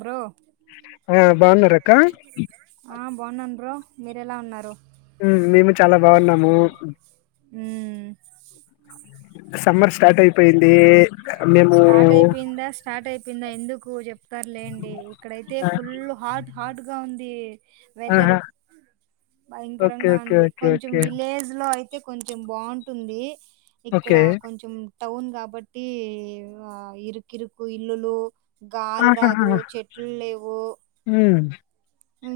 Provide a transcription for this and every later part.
Bro ఆ ఆ బాగున్నారక్క బాగున్నార అక్క ఆ బాగున్నారా మీర ఎలా ఉన్నారు హు మేము చాలా బాగున్నాము హు సమ్మర్ స్టార్ట్ అయిపోయింది మేము నువ్వు చెప్పు సరేలెండి ఇక్కడైతే ఫుల్ హార్ట్ హాట్ గా ఉంది వెదరు ఆహా ఓకే భయంకరంగా ఓకే ఉంది ఓకే కొంచెం ఓకే విలేజ్ లో అయి అయితే కొంచెం బాగుంటుంది ఇక్కడ ఓకే కొంచెం టౌన్ కాబట్టి ఇరుకిరుకు ఇల్లులు గాలి ఆహాహా రాదు చెట్లు లేవు ఉమ్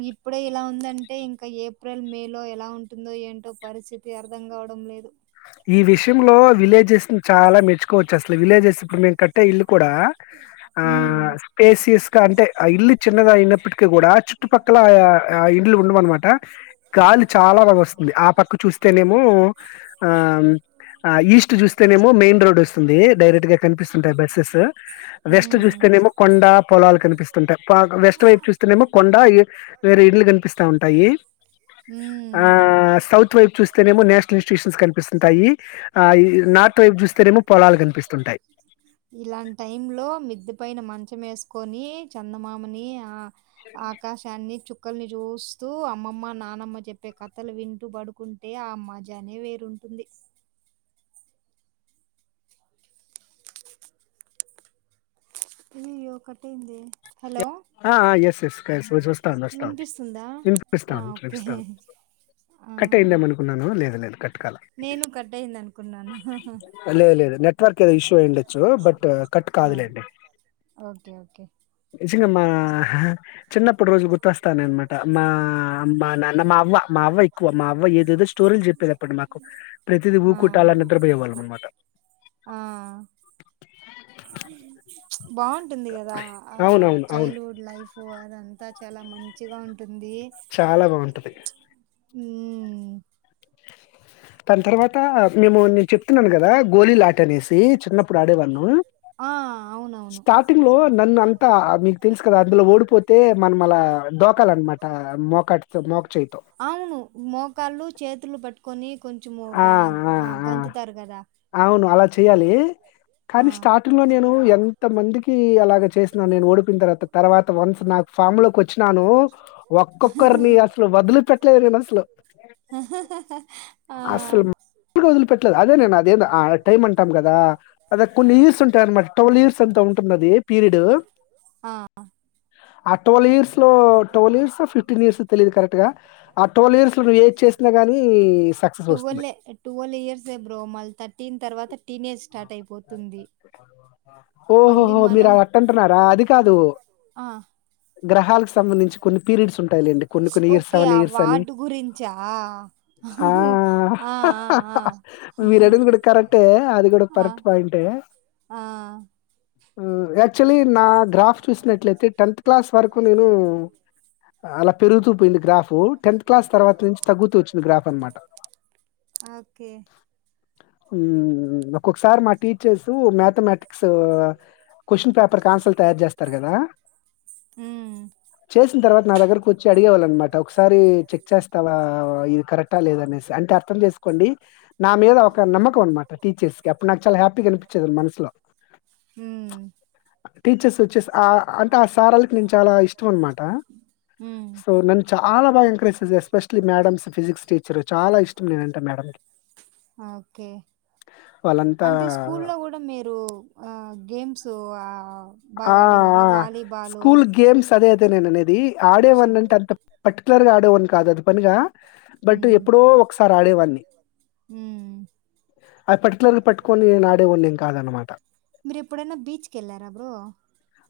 ఇప్పుడే ఇలా ఉందంటే ఇంకా ఏప్రిల్ మే లో ఎలా ఉంటుందో ఏంటో పరిస్థితి అర్థం కావడం లేదు ఈ విషయంలో విలేజెస్ ని చాలా మెచ్చుకోవచ్చు అసలు విలేజెస్ ఇప్పుడు మేము క త ఇలు కూడా ఆ మ్మ్. స్పేసియస్గా అంటే ఆ ఇల్లు చిన్నద అయినప్పటికీ కూడా చుట్టుపక్కల ఆ ఇల్లు ఉండమ అనమాట గాలి చాలా బగా వస్తుంది ఆ పక్క చూస్తేనేమో ఆ ఆ ఈస్ట్ చూస్తేనేమో మెయిన్ రోడ్ వస్తుంది డైరెక్ట్ గా కనిపిస్తుంటాయి బస్సెస్ వెస్ట్ హ్మ్ చూస్తేనేమో కొండ పొలాలు కనిపిస్తుంటాయి వెస్ట్ వైపు చూస్తేనేమో కొండ వేరే ఇడ్లు కనిపిస్తా ఉంటాయి ఆ హ్మ్. సౌత్ వైపు చూస్తేనేమో నేషనల్ ఇన్స్టిట్యూషన్స్ కనిపి కపిస్తుంటాయి ఆ ఈ నాట్ వైపు చూస్తేనేేమో పొలాలు కనిపిస్తుంటాయి టైమ్ లో మిద్ద పైన మంచం వేసుకొని చందమామిని ఆ ఆకాశాన్ని చు మక్కల్ని చూస్తూ అమ్మమ్మ నానమ్మ చెప్పే కథలు వింటూ పడుకుంటే ఆ మజానే వేరుంటుంది అయ్యో కట్టటింది ఎస్ ఎస్ వస్తాం వస్తాను వినిపిస్తుందా? నేను ఆ! చూపిస్తాను ఓకే. చూపిస్తాను ఆ! కట్ అయిందామ అనుకున్నాను లేదు లేదు కట్ నేను కట్టయిందనుకున్నాను. లేదు లేదు నెట్వర్క్ ఏదో ఇష్యూ అయిండొచ్చు బట్ కట్ ఆ! కాదులేండి ఓకే. ఓకే. స ఆ ఇప్పటి రోజులు గుర్తొస్తా అనమాట మా మా నాన్న మా అవ మా అవ్వ ఎక్కువ మా అవ్వ ఏదేదో స్టోరీలు చెప్పేది అప్ప మాకు ప్రతిద ఊ ఆ! కుట్టాలని నిద్రపోయ వాళ్ళ అనమాట ఆ! బాగుంటుంది కదా అవునవును అవును ప్పు అదంతా చాలా మంచిగా ఉంట ఉంది చాలా బావుంటది. ఉ ఉ దాని తర్వాత మేము నేను చెప్తున్నాను కదా గోళలాట అనేసి చిన్నప్పుడు ఆడేవాను ఆ అవునవును స్టార్టింగ్ లో నన్ను అంతా మీకు తెలుసు కదా అందులో ఓడిపోతే మనం అలా దోకాలన్నమాట మోకాటితో మోక చేయితో కొని కొంచెం ఆ! గగా ఆ! ఆ! గంతుతారు కదా అవును అలా చేయాలి ఆ కానీ స్టార్టింగ్ లో నేను ఎంత మందికి అలాగ చేసినను నేను ఓడిపోన తర్వాత తర్వాత వన్స్ నాకు ఫామ్ లోకి వచ్చ అసలు వదిలిపెట్టలేదు నేనసలు. అసలు మామూలుగా వదిలిపెట్టలేదు. అదే నేను ఆ టైమ్ అంటాం కదా అ కొన్ని ఇయర్స్ ఉంటాయి అనమాట ట్వల్వ్ ఇయర్స్ అంత ఉంటుందిది పీరియడ్ ఆ ఆ ట్వల్వ్ ఇయ లో ట్వల్ ఇయర్స్ ఫిఫ్టీన్ ఇయర్స్ తెలిదు కరెక్ట్ గా ఆ ట్వెల్్ ఇయర్స్ లో నువ ఏజ్ చేసినా గాని సక్సెస్ టువెల్ వస్తున్నాయి టువెల్ ఇయర్స్ ఏ బ్రో మళ్ళీ థర్టీన్ తర్వాత టీనేజ్ స్టార్ట్ అయిపోతుంది మళ్ళీ ఓహోహో మీరు మనం అ అట్ట అంటున్నారా అది కాదు ఆ గ్రహాల్క్స్ సంబంధించి కొన్ని పీరిడిస్ ఉం ఓకే ఆ వాటి గురించా ఆ ఆ ఆ ఆ మీరడుగుడు కరెక్ అంటే అది కూడా ఆ కరెక్ట్ పాయింటే ఆ మ్ యాక్చువలీ నా గ్రాఫ్ చూసినట్లయితే టెన్త్ క్లాస్ వరకు నేను అలా పెరుగుతూ పోయింది గ్రాఫ్ టెన్త్ క్లాస్ తర్వాత నుంచి తగ్గుతూ వచ్చింది గ్రాఫ్ అనమాట ఓకే ఉమ్ ఒకసారి మా టీచర్స్ మ్యాథమెటిక్స్ క్వశ్చన్ పేపర్కి ఆన్సల్ తయారు చేస్తారు కదా హ్మ్. చేసిన తర్వాత నా దగ్గరకు వచ్చి అడిగేవాళ్ళ అనమాట ఒకసారి చెక్ చేస్తావా ఇది కరెక్టా లేదనేసి అంటే అర్థం చేసుకోండి నా మీద ఒక నమ్మకం అనమాట టీచర్స్ కి అప్పు నాక్ చాలా హ్యాపీగా కనిపించేది మనసులో హ్మ్. టీచర్స్ వచ్చేస్ ఆ అంటే ఆ సారోలకి నేను చాలా ఇష్టం అనమాట హ్మ్. సో నన్ను చాలా బాగా ఎంకరేజ్ చేస్ ఎస్పెషలీ మేడంస్ ఫిజిక్స్ టీచర్ చాలా ఇష్టం నేనంటే మేడమ్ కి ఓకే వాళ్ళంతా అంటే స్కూల్లో కూడా మీరు ఆ గేమ్స్ సో ఆ ఆ ఆ స్కూల్ గేమ్స్ అదే అదే నేననేది ఆడే వానంటే షిట్టి. అంత పర్టికులర్ గా ఆడేవని కాదు అది పనిగా బట్ హ్మ్. ఎప్పుడో ఒకసారి ఆడేవాన్ని కాదనమాట. మీరి ఎప్పుడనా బీచ్కెళ్ళారా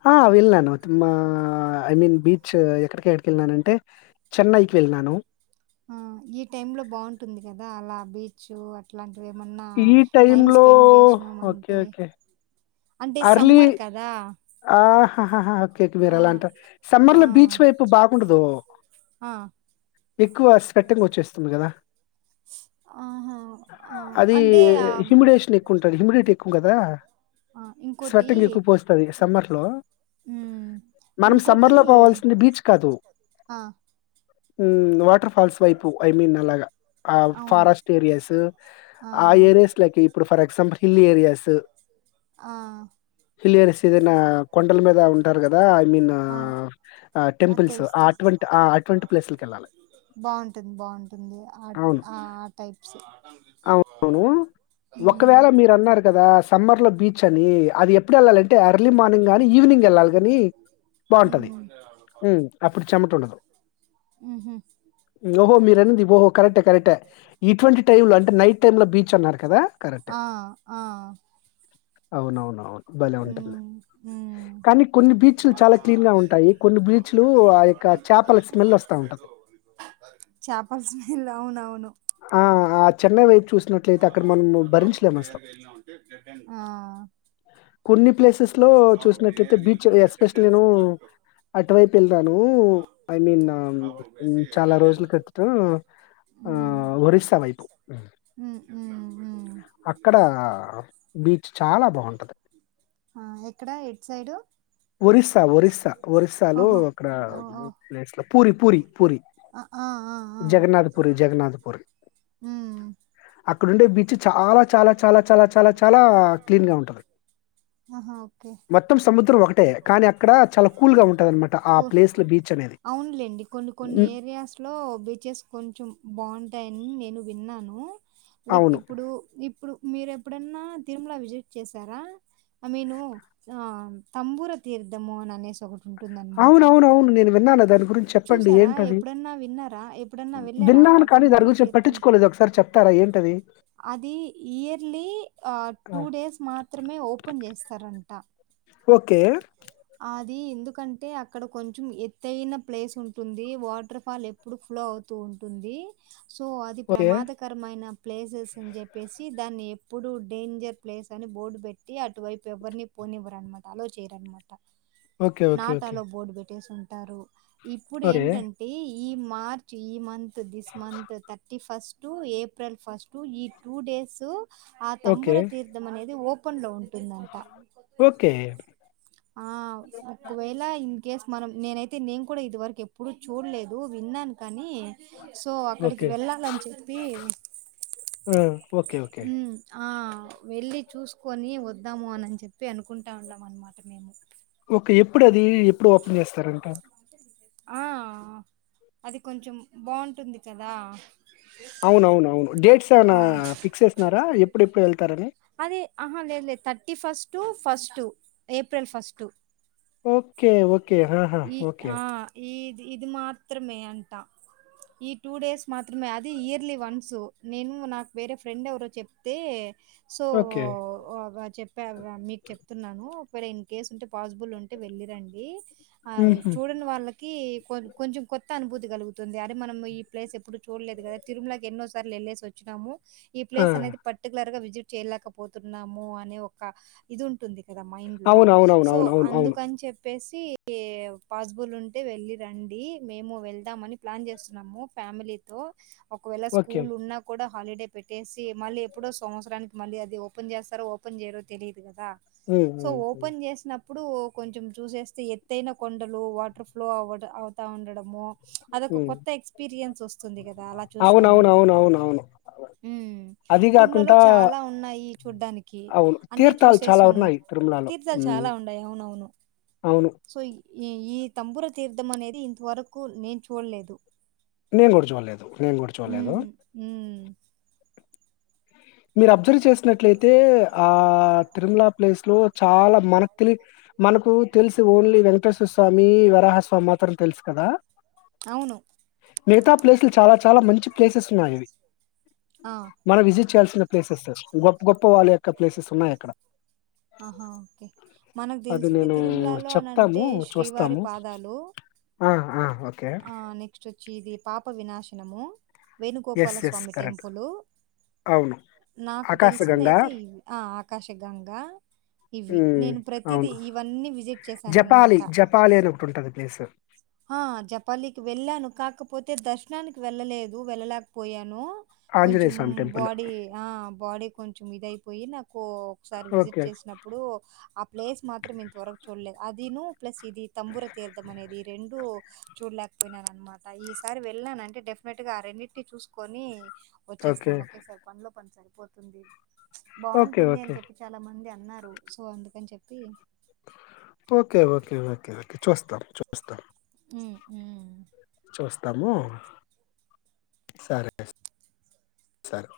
ఆ వెళ్ళినాను తి మా ఐ మీన్ బీచ్ ఎక్కడికి కెళ్ళినానంటే చెన్నైకి వెళ్ళినాను. ఆ ఈ టైమ్ లో బాగుంటుంది కదా అలా బీ చ్చు అట్లాంట్ ది ఏమన్నా ఈ టైం టైంలో స్పెండ్ ఓకే. చేసినామంటె ఓకే. అంటే సమ్మర్ కదా ఆ ఓకే మీరు ఆ! అలా అంటారు ఆ! సమ్మర్ లో బీచ్ వైపు బాగుండదు ఆ! ఎక్కువ స్వెటింగ్ వచ్చేస్తుంది కదా ఆహా! ఆ! అది అంటే ఆహ్, హ్యూమిడేషన్ ఎక్కువ ఉంటది హ్యూమిడిటీ ఎకు గదా ఆ! ఇంకోటి స్వెట్టింగ్ ఎక్కువ పోస్తది సమర్ లో హ్మ్. మనం సమ్మర్ ఇంకోటి లో పోవల్సింది బీచ్ కాదు ఆ! ఉ వా ఆ ఫాల్స్ వైపు ఐ మీన్ అలాగా ఆ అవును. ఫారెస్ట్ ఏరియాస్ ఆ ఏరియాస్ లోకి ఇప్పుడు ఫర్ ఎగ్జాంపుల్ హిల్లేరియసు ఆ! హిల్లెరస్ ఏదైనా కొండల మీద ఉంటారు కదా ఐ మీన్ అవును. ఆ టెంపుల్స్ తెలుసు ఆ తెలుసు. అటువంటి అటువంటి ప్లేసులకి వెళ్ళాలి బావుంటుంది. బావుంటుంది. ఆ! అవును ఆ! ఆ టైప్స్. అవువును ఒకవేళ హ్మ్. మీరు అన్నారు కదా సమ్మర్ లో బీచ్ అని అది ఎప్పుడు వెళ్ళాలం అంటే ఎర్లీ మార్నింగ్ కాగానీ ఈవినింగ్ వెళ్ళాలి కాని బాగుంటది హ్మ్. అప్పుడు చెమట ఉండదు హుహు. ఓహో మీరు అనేది ఓహో కరెక్టే కరెక్టే ఇటువంటి టైమ్ లో అంటే నైట్ టైమ్ లో బీచ్ అన్నారు కదా కరెక్టే ఆ! ఆ! అవునవునవును బలే వుం హ్మ్. హ్మ్. కానీ కొన్ని బీచ్లు చాలా క్లీన్ గా ఉంటాయి కొన్ని బీచ్లు ఆ యొక్క చేపల స్మెల్ వస్తా ఉంటది చేపల స్మెల్ అవునవును. ఆద్ చెన్నై వైపు చూసినట్లయితే అ ఆ లోపలికి నేరుగా వెళ్ళినామంటే బ్లడ్ బ్యాంకు ఆ ప్లేసెస్ లో చూసినట్లయితే బీచ్ ఎస్పెషల్ నేను అటువైపు వెళ్దాను ఐ మీన్ చాలా రోజుల క ఆ హ్మ్. ఒరిస్సా వైపు ఉమ్, ఉమ్, ఉమ్. అక్కడ బీచ్ చాలా బాగు ఆ, ఎక్కడ ఎట్ సైడు ఒరిస్సా ఒరిస్సా ఒరిస్సాలో ఆహా అక్కడ ఓ ఓ, ప్లేస్ లొ పూరీ పూరి పూరి ఆ, ఆ, ఆ, ఆ. జగన్నాథ్ పూరి జగన్నాథ్ పూరి ఉమ్, అక్ ఇపుడు వుండే బీచ్ చాలా చాలా చాలా చాలా చాలా చాలా క్లీన్ గా ఉంటది ఆహా ఓకే మొత్తం సముద్రం ఒకటే. కానీ అక్కడ చాలా కూల్‌గా ఉంటదనమాట. ఆ ప్లేస్‌లో బీచ్ అనేది. అవునులేండి కొన్ని కొన్ని హ్మ్. ఏరియాస్ లో బీచెస్ కొంచెం బాగుంటాయి నేను విన్నాను లైక్ అవును. ఇప్పుడు ఇప్ ఇప్పుడు మీరు ఎప్పుడైన్నా తిరుమల విజిట్ చేసారా ఐ మీను ఆ తంబూర తీర్థము అని అనేసి ఒకటి ఉంటుందన్నమాట అవున అవున అవును నేను విన్నాను దాని గురించి చెప్పండి చూసారా ఏంటది ఎప్పుడన్నా విన్నారా ఎప్పుడన్నా వెళ్ళారా విన్నాను ఆ కానీ తంబూర దాని గురించి తీర్థంకి పట్టించుకోలేదు ఒకసారి చెప్తారా ఏంటది అది ఇయర్లీ ఆ టూ డేస్ మాత్రమే ఓపెన్ చేస్తారంట ఓకే అది ఎందుకంటే అక్కడ కొంచం ఎత్తయిైన ప్లేస్ ఉంటుంది వాటర్ ఫాల్ ఎప్పుడు ఫ్లో అవుతూ ఉంటుంది సో అది ఓకే. ప్రమాదకరమైన ప్లేసెస్ అని చెప్పేసి దాన్ని ఎప్పుడుూ డేంజర్ ప్లేస్ అని బోర్డు పెట్టి అటువైపు ఎవరిని పోనివ్వరనమ అల్లో చేయరన్నమాట okay. Okay. Not okay. Allow board పెట్ చేస్ ఉంటారు ఇప్పుడు ఓకే. ఏంటంటే ఈ మార్చ్ ఈ month this month thirty first to April first ఈ టూ డేస్ ఆ ఓకే. తంబుర తీర్థం అనేది ఓపె ఓపెన్ లో ఉంటుందంట ఓకే ఆ ఒకవేళ ఇ కేస్ మనం నేనైతే నేను కూడా ఇది వరకు ఎప్పుడుూ చూడలేదు విన్నాను కానీ అని సో అక్కడికి ఓకే. వెళ్ళాలని చెప్పి ఆ ఓకే ఓకే ఉమ్ ఆ వెళ్ళి చూసుకొని వద్దాము అనిని చెప్పి అనుకుంటు అంటా ఉండమ అన్నమాట మేము ఓకే ఎప్పుడు అది ఎప్పుడు ఓపె చేస్తారుంట ఆ అది కొంచెం బాగుంటుంది కదా అవునవును అవును డేట్స్ ఏమనా ఆ ఫిక్స్ చేస్తున్నారా ఎప్పుడు ఎప్పుడు వెళ్తారని అదే ఆహా లేదు లేదు thirty first first April first okay okay ఆహా! ఈ ఓకే. ఆ ఈ ఇది ఇది మాత్రమే అంట ఈ టూ డేస్ మాత్రమే అది ఇయర్లీ వన్సు నేను నాకు వేరే ఫ్రెండ్ ఎవరో చెప్తే సో ఓకే. అవ చెప్ [unintelligible] మీకు చెప్తున్నాను ఒకవేళ ఇన్ కేస్ ఉంటే పాసిబుల్ ఉంటే వెళ్ళి రండి అయ్ హుహు. చూడని వాళ్ళకి కొ కొంచెం కొత్త అనుభూతి కలుగుతుంది అరె మనం ఈ ప్లేస్ ఎప్పుడు చూడలేదు కదా తిరుమలకి ఎన్నోసార్లు వెళ్ళేసి వచ్చినాము ఈ ఆ! ప్లేస్ అనేది పర్టికులర్ గా విజిట్ చేయలేకపోతున్నాము అనే ఒక ఇది ఉంటుంది లేదా మైండ్ లో సో అవునవునవునవునవును. అవును. అవును అవును అవును అవును అందుకని చెప్పి బేసి ఈ పాసిబుల్ ఉంటే వెళ్లి రండి మేము వెళ్దామని ప్లాన్ చేస్తున్నాము ఫ్యామిలీతో ఒకవేళ ఓకే. స్కూల్ ఉన్నా కూడా హాలిడే పెట్టేసి మళ్ళీ ఎప్పుడో సంవత్సరానికి మళ్ళీ అది ఓపెన్ చేస్తారో ఓపెన్ చేయరో తెలియదు కదా హ్మ్. సో హ్మ్. హ్మ్. ఓపెన్ చేసిన ఇప్పుడు కొంచెం చూసేస్తే ఎత్ ఎతైన కొండలు వాటర్ ఫ్లో అవ అవుతా ఉండడము అదొక హ్మ్. కొత్త ఎక్స్పీరియన్స్ వస్తుంది కదా అలా చూసినామ అంటే అవునవునవునవునవును. ఉ అది తిరుమలలో గాకుండా చాలా ఉన్నాయి చూడ్డానికి అవును. అన్ని తీర్థాలు చాలా చూసేసినాము ఉన్నాయి తిరుమలలో. తీర్థాలు హ్మ్. చాలా వుండై అవునవును అవును. సో ఈ ఈ తంబుర తీర్థం అనేది ఇంతవరకు నేను చూడలేదు నేను కూడా చూడలేదు నేను కూడా చూడలేదు హ్మ్. హ్మ్. మీరు అబ్జర్వ్ చేసినట్లయితే ఆ తిరుమల ప్లేస్ లో చాలా మనకు తెలి మనకు తెలిసి ఓన్లీ వెంకటేశ్వర స్వామి వరాహస్వామి మాత్రం తెలుసు కదా అవును. మిగతా ప్లేసులు చాలా చాలా మంచి ప్లేసెస్ ఉన్నాయివి ఆ! మన విజిట్ ప్లేసెస్ గొప్ప గొప్ప వాళ్ళ యొక్క ప్లేసెస్ ఉన్నాయి అక్కడ ఆహా! ఓకే. మనకు అ తెలిసింది నేను తిరుమలలో అని చెప్తాము అంటే శ్రీవారి చూస్తాము పాదాలు ఆ ఆ ఓకే ఆ నెక్స్ట్ వచ్చి ఇది పాప వినాశనము yes yes Venugopalaswamy correct temple అవును నాకు ఆకాశగంగా తెలిసిందయితే ఆకాశగంగా ఇవి ఉమ్ నేను ప్రతిదీ అవును ఇవన్నీ విజిట్ జపాలి చేశానునమాట జపాలి అని ఒకటి ఉంటది ప్లేస్ జపాలికి వెళ్ళాను కాకపోతే అయితే దర్శనానికి వెళ్ళలేదు వెళ్ళలేకపోయాను కొంచెం ఆంజనేయ స్వామి టెంపుల్ బాడీ ఆ బాడీ కొంచం మీదయిపోయి నా ఒకసారి విజిట్ ఓకే చేసినప్పుడు ఆ ప్లేస్ మాత్రం చూడలేదు అదిను ప్లస్ ఇది తంబుర తీర్థం అనేది రెంూ చూడలేకపోయినాన అనమాట ఈసారి వెళ్ళన అంటే డెఫినెట్గా ఆ రెండింటిని చూసుకొని వచ్చేస్తాం ఓకే సార్ పంలు పని సరిపోతుంది ఓకే బావుంటుంది ఓకే అని చెప్పి చాలా మంది అన్నారు సో అందుకని చెప్పి ఓకే ఓకే ఓకే ఓకే చూస్తాం చూస్తాం ఊ చూస్తాము సరే సర్